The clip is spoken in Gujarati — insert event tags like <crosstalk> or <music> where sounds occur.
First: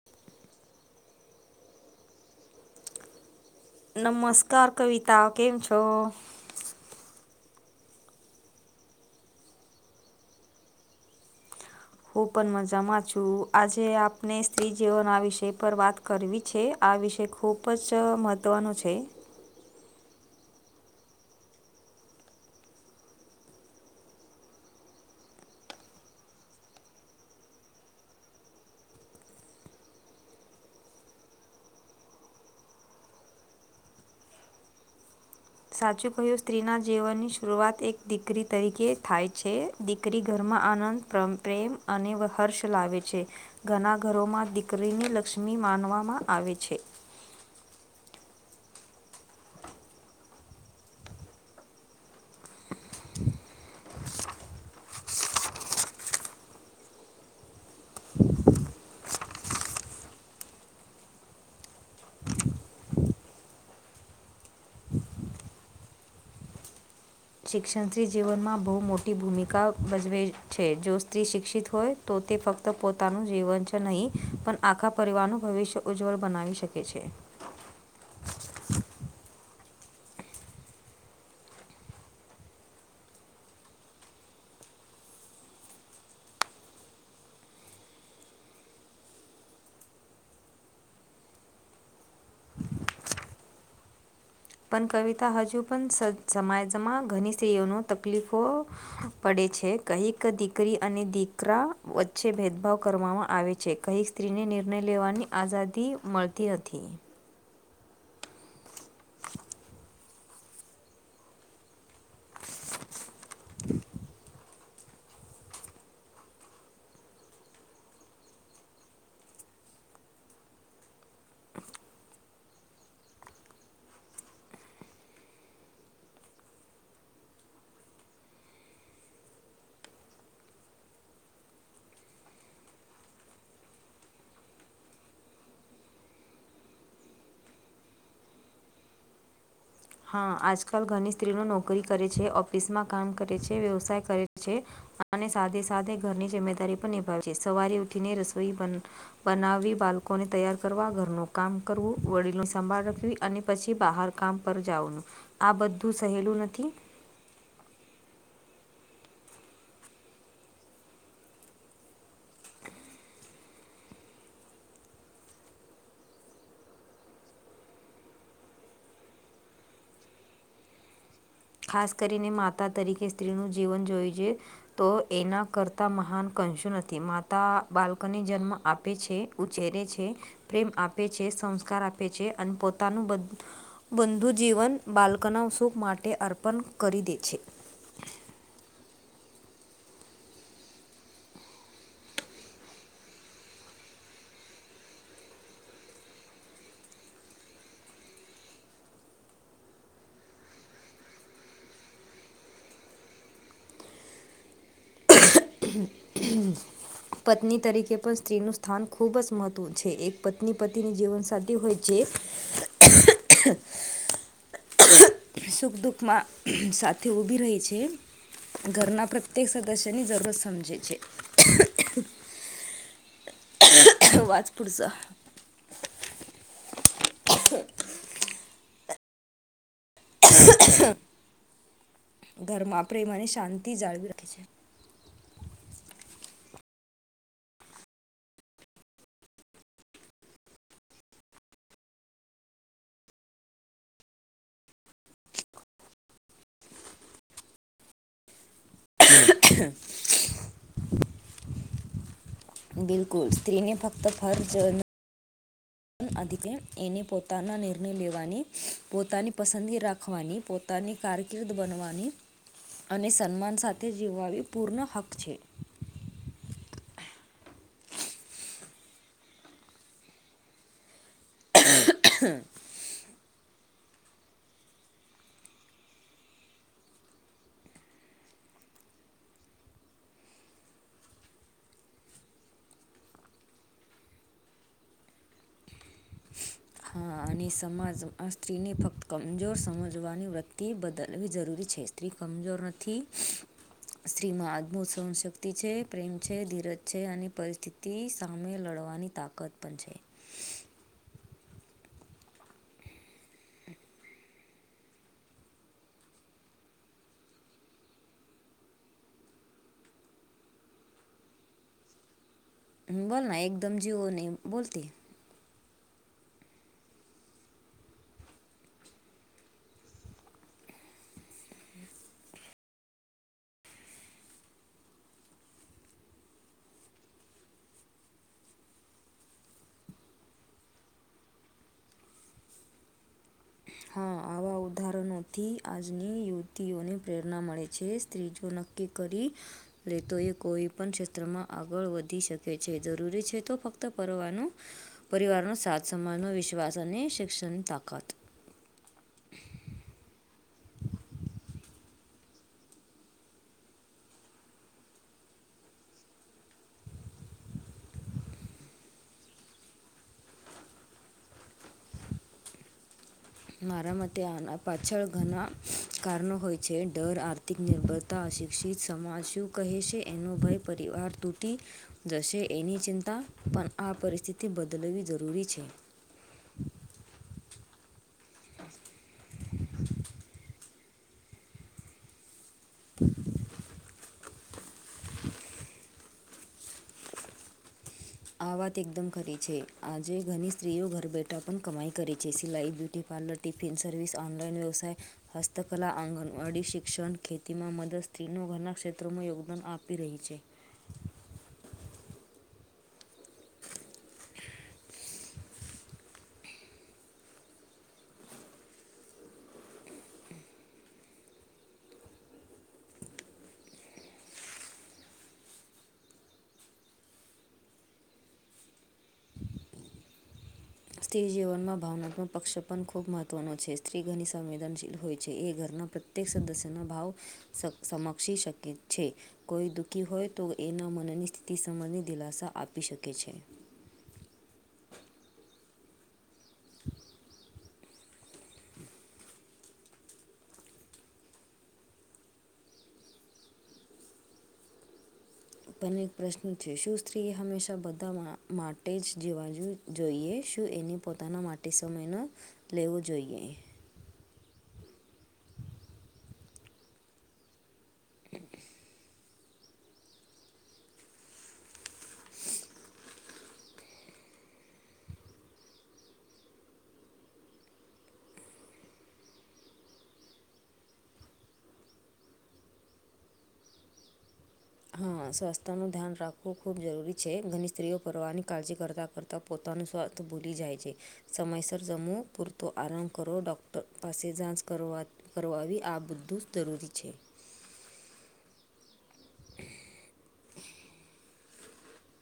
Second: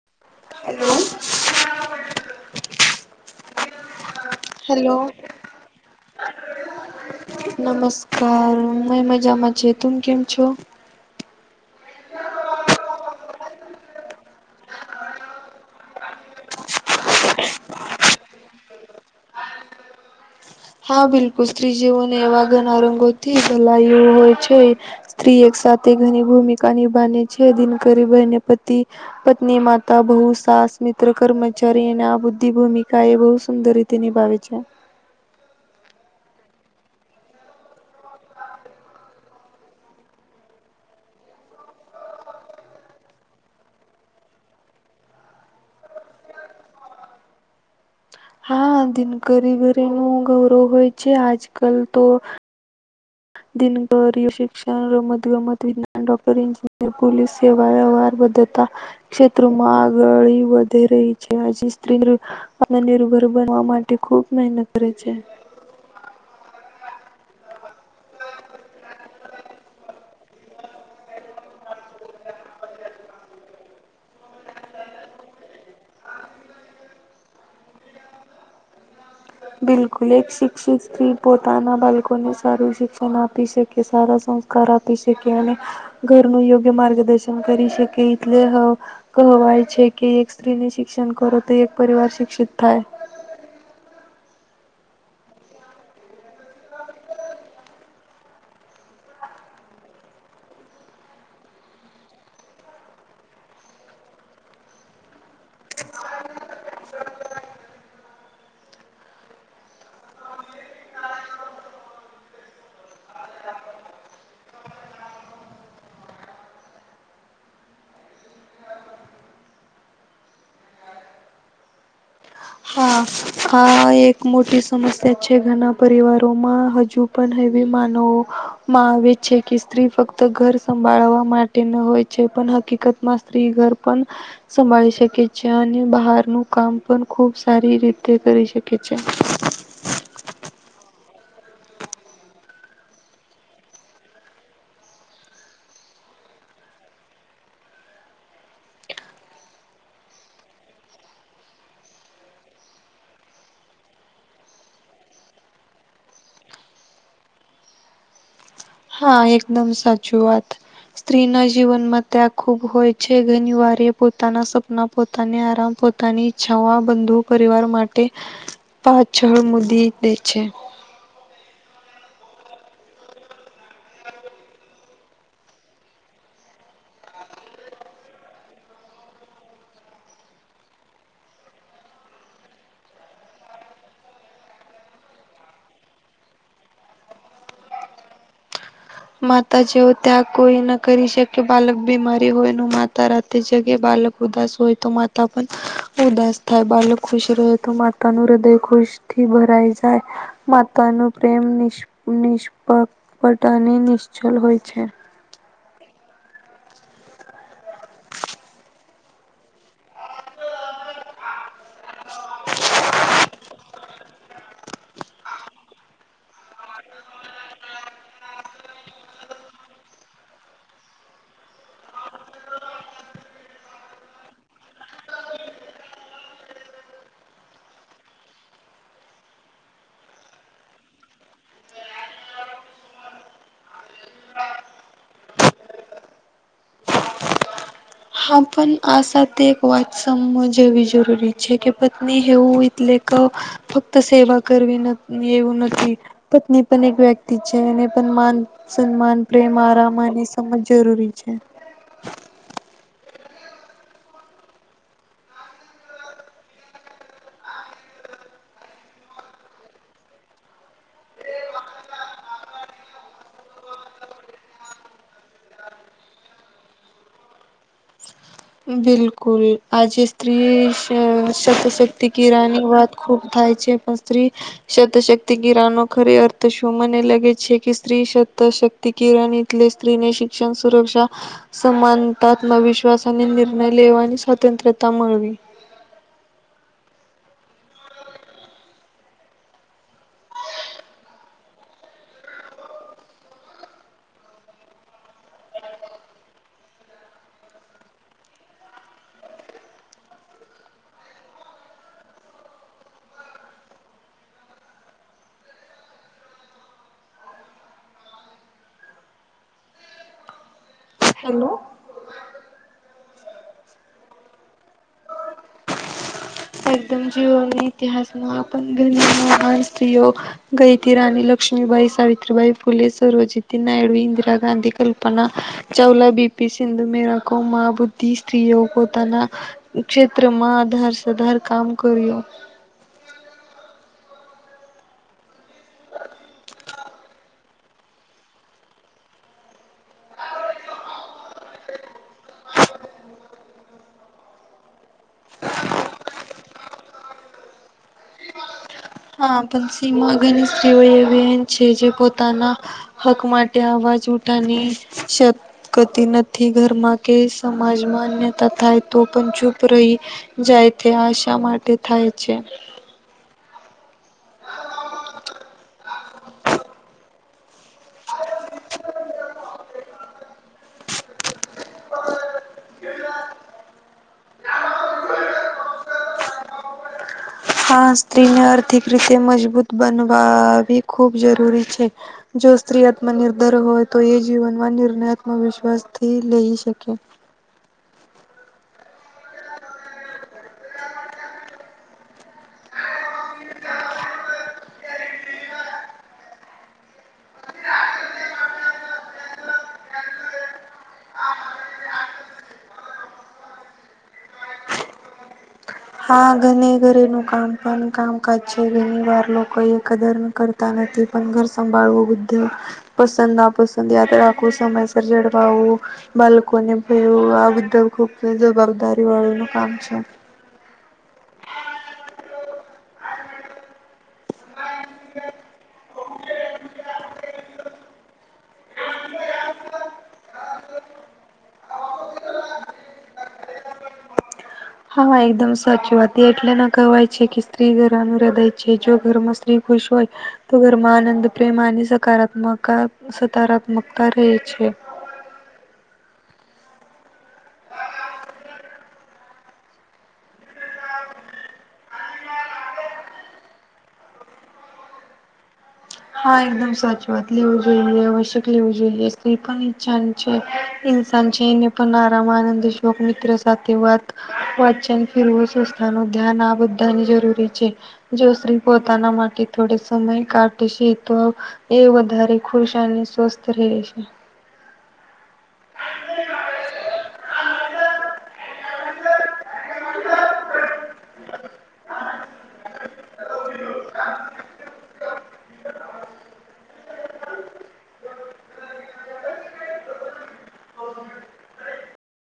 <unintelligible> હલો <inaudible> નમસ્કાર કવિતા કેમ છો? નમસ્કાર મય મજામાં છે. તુમ કેમ છો? હું પણ મજામાં છું. આજે આપને સ્ત્રીજીવન આ વિષય પર વાત કરવી છે? આ વિષે ખૂબ જ મહત્ત્વનો છે. હા, બિલકુલ સ્ત્રી જેવોને એવા ઘણા રંગોથી સલાય હોય છે. થ્રી એક સાથે ઘણી ભૂમિકા નિભાને છે. દિનકરી, બહેને પતિ પત્ની, માતા, બહુ, સાસ, મિત્ર, કર્મચારી અને આ બુદ્ધિ ભૂમિકા એ બોવ સુંદરિત. તે નિભાવે છે. સાચું કહ્યું, સ્ત્રીના જીવનની શરૂઆત એક દીકરી તરીકે થાય છે. દીકરી ઘરમાં આનંદ પ્ર પ્રેમ અને વ હર્ષ લાવે છે. ઘણા ઘરોમાં દીકરીને લક્ષ્મી માનવામાં આવે છે. હા, દિનકરી ઘરીનું ગૌરવ હોય છે, આજ કલ તો <unintelligible> શિક્ષણ, રમત ગમત, વિજ્ઞાન, ડોક્ટર, એન્જિનિયર, પોલીસ સેવા <unintelligible> બદ્ધતા. ક્ષેત્રોમાં આગળ ઈ વધી રહી છે. હજી સ્ત્રી અને નિર્ભર બનવા માટે ખૂબ મહેનત કરે છે. શિક્ષણથી જીવનમાં બોવ મોટી ભૂમિકા ભજવે છે. જો સ્ત્રી શિક્ષિત હોય તો તે ફક્ત પોતાનું જીવન છ નહીં પણ, આખા પરિવારનું ભવિષ્ય ઉજ્જવળ બનાવી શકે છે. બિલકુલ, એક શિક્ષિત સ્ત્રી પોતાના બાલકોને સારું શિક્ષણ આપી શકે. સારા સં કાર આપી શકે અને ઘરનું યોગ્ય માર્ગદર્શન કરી શકે એટલે હ કહવાય છે કે એક સ્ત્રીને શિક્ષણ કરો તો એક પરિવાર શિક્ષિત થાય. પણ કવિતા, હજુ પણ સ સમાજમાં ઘણી સ્ત્રીઓનો તકલીફો પડે છે. કહીક દીકરી અને દીકરા વચ્ચે ભેદભાવ કરવામાં આવે છે. કહી સ્ત્રીને નિર્ણય લેવાની આઝાદી મળતી નથી. <inaudible> <inaudible> હા. હા, એક મોટી સમસ્યા છે ઘણા પરિવારોમાં. હજુ પણ હેવી માનવો મહાવેજ છે કે સ્ત્રી ફક્ત ઘર સંભાળવા માટે ન હોય છે, પણ હકીકતમાં સ્ત્રી ઘર પણ સંભાળી શકે છે અને બહારનું કામ પણ ખુબ સારી રીત થી કરી શકે છે. હા, આજકાલ ઘણી સ્ત્રીઓ નોકરી કરે છે, ઓફિસમાં કામ કરે છે, વ્યવસાય કરે છે. અને સાથે સાદે ઘરની જીમ્મેદારી પણ નિભાવીએ. સવારે ઉઠીને રસોઈ બન બનાવવી, બાલકોને તૈયાર કરવા, ઘરનું કામ કરવું, વડીલનુ સંભાળ રાખવી અને પછી બહાર કામ પર જાવનું. આ બધું સહેલું નથી. હા, એકદમ સાચુ વાત. સ્ત્રીના જીવનમાં ત્યાગ ખુબ હોય છે. ઘણી વાર એ પોતાના સપના પોતાને આરામ, પોતાની ઈચ્છાઓ આ બંધુ પરિવાર માટે પાછળ મુદી દે છે. ખાસ કરીને માતા તરીકે સ્ત્રીનું જીવન જોય જે તો, એના કરતા મહાન કંશું નથી માતા બાલકોને જન્મ આપે છે. ઉછેરે છે. પ્રેમ આપે છે. સંસ્કાર આપે છે અને પોતાનું બંધુજીવન બાલ્કના સુખ માટે અર્પણ કરી દે છે. માતા જેવો ત્યાગ કોઈ ન કરી શકે. બાલક બીમારી હોય ન માતા રાતે જગે બાલક ઉદાસ હોય તો માતા પણ ઉદાસ થાય. બાલક ખુશ રહે તો માતા નું હૃદય ખુશ થી ભરાઈ જાય. માતા નું પ્રેમ નિશ નિષ્પ પટ ની ની નિશ્છલ હોય છે. <unintelligible> પત્ની તરીકે પણ સ્ત્રીનું સ્થાન ખૂબ જ <unintelligible> છે. એક પત્ની પતિની જીવનસાથી હોય <unintelligible> સુખ દુઃખમાં સાથે ઊભી રહી છે. ઘરના પ્રત્યેક સદસ્યની જરૂરત સમજે છે. <unintelligible> વાજ પુરસા. ઘરમાં પ્રેમ અને શાંતિ જાળવી રાખે છે. હા પણ આ સાથે એક વાત સમ જવી જરૂરી છે કે પત્ની હવું એટલે તો ફક્ત સેવા કરવી નથ ની એવું નથી. પત્ની પણ વ્યક્તિ છે. એને પણ માન સન્માન પ્રેમ, આરામ અને સમજ જરૂરી છે. બિલકુલ સ્ત્રીને ફક્ત ફર્જ <unintelligible> આધીતે એને પોતાના નિર્ણય લેવાની પોતાની પસંદગી રાખવાની પો તાની કારકિર્દ બનવાની અને સન્માન સાથે જીવવાવી પૂર્ણ હક છે. બિલકુલ આજે સ્ત્રી શ <unintelligible> શક્તિ કિરાની વાત ખૂબ થાય છે. પણ સ્ત્રી શત શક્તિ કિરાનો ખરી અર્થ શુ? મને લાગે છે કે સ્ત્રી શત શકત <unintelligible> કિરણ એટલે સ્ત્રીને શિક્ષણ સુરક્ષા સમાનત્મવિશ્વાસ અને <unintelligible> <unintelligible> લેવાની સ્વતંત્રતા મળવી. હા અને સમાજ આ સ્ત્રીને ફક્ત કમજોર સમજવાની વત્તિ બદલવી જરૂરી છે. સ્ત્રી કમજોર નથી. સ્ત્રીમાં આદમો સહનશક્તિ છે. પ્રેમ છે. ધીરજ છે. અને પરિસ્થિતિ તિ સામે લડવાની તાકત પણ છે. હેલો હમ બોલના એકદમ જીવો નહી બોલતી. એકદમ જીવની <unintelligible> મહાન સ્ત્રીઓ ગઈ હતી. રાણી લ લક્ષ્મીબાઈ, સાવિત્રી ભાઈ ફુલે, સર્વજનીનાયડુ ઈન્દિરા ગાંધી, કલ્પના ચવલા બીપી સિંધુ મેરા કો મા બંધી સ્ત્રીઓ પોતાના ક્ષેત્રમાં આધાર સધાર કામ કર્યો. હા, આવા ઉદાહરણોથી આજની યુવતીઓને પ્રેરણા મળે છે સ્ત્રીજો નક્કી કે કરી લેતોએ કોઈ પણ ક્ષેત્રમાં આગળ વધી ધી શકે છે. જરૂરી છે તો ફક્ત પરવાનો પરિવારનો સાથ સમાન વિષ વિશ્વાસને શિક્ષણ તાકત. હા પણસીમાં ગણેશજીઓ એન છે જે પોતાનાં હક માટે અવાજ ઉઠાની સ ગતી નથી ઘરમાં કે સમાજમાં અન્યતા થાય તો પણ ચૂપ રહી જાય ત્યાં શા માટે થાય છે? મારાં માટે આના પાછળ ઘણાં કારણો હોય છે ડર, આર્થિક નિર્ભરતા, અશિક્ષિત સમાજ શું કહે છે એનો ભય પરિવાર તૂટી જશે એની ચિંતા પણ આ પરિસ્થિતિ બદલવી જરૂરી છે. હા, સ્ત્રીને આર્થિક રીતે મજબૂત બનવા બી ખૂબ જરૂરી છે. જો સ્ત્રી આત્મનિર્ધર હોય તો એ જીવનનાં નિર્ણયાત્મક વિશ્વાસ થી લઈ શકે. આ વાત એકદમ ખરી છે. આજે ઘણી સ્ત્રીઓ ઘર બેઠા પણ કમાઈ કરે છે. સિલાઈ, beauty parlour, tiffin service, online વ્યવસાય હસ્તકલા, આંગણવાડી શિક્ષણ, ખેતીમાં મધ્યસ્થી નું ઘરનાં ક્ષેત્રોમાં યોગદાન આપી રહી છે. હા ઘરની ઘરે નું કામ પણ કામકાજ છોડીને બાર લોકો એ કદર કર ન <unintelligible> નથી પણ ઘર સંભાળવો બુદ્ધો પસંદ ના પસંદ યાદ રાખવું સમયસર જળવાવું બાળકોને ભું આ બધા ખુબ જવાબદારી વાળું નું કામ છે. સ્ત્રી જીવનમાં ભાવનાત્મક પક્ષ પણ ખૂબ મહત્વનો છે સ્ત્રી ઘણી સંવેદનશી હોય છે એ ઘરના પ્રત્યેક સદસ્યના ભાવ સમ સમક્ષી શકે છે કોઈ દુઃખી હોય તો એના મનની સ્થિતિ સમની દિલાસા આપી શકે છે હા એકદમ સાચી વાત એ એટલે ના કહેવાય છે કે સ્ત્રી ઘરનું હૃદય છે જો ઘરમાં સ્ત્રી ખુશ હોય તો ઘરમાં આનંદ પ્રેમ અને સકારાત્મક ત્મ સકારાત્મકતા રહેે છે પણ એક પ્રશ્ન છે શું સ્ત્રીએ હંમેશા બધા માટે જ જીવા જો જોઈએ શું એને પોતાના માટે સમયનો લેવું જોઈએ હા એકદમ સાચું વાત લેવું જોઈએ આવશ્યક લેવું પણ ઈછાન છે ઈન્સાન છે એને પણ આરામ આરામ શોક મિત્ર સાથે વાત વાચન ફરવું સંસ્થા ન ધ્યાન આ બધાની જરૂરી છે જો સ્ત્રી પોતાના માટે થોડે સમય કાઢ છે તો એ વધારે ખુશ અને સ્વસ્થ રહે છે હા સ્વાસ્થ્ય નું ધ્યાન રાખવું ખૂબ જરૂરી છે ઘણી સ્ત્રીઓ પરવાહની કાળજી કરતાં કરતા પોતાનું સ્વાર્થ ભૂલી જાય છે સમયસર જમો પૂરતો આરામ કરો ડોક્ટર પાસે જાંચ કરવા કરવાવી આ બધું જ જરૂરી છે <inaudible>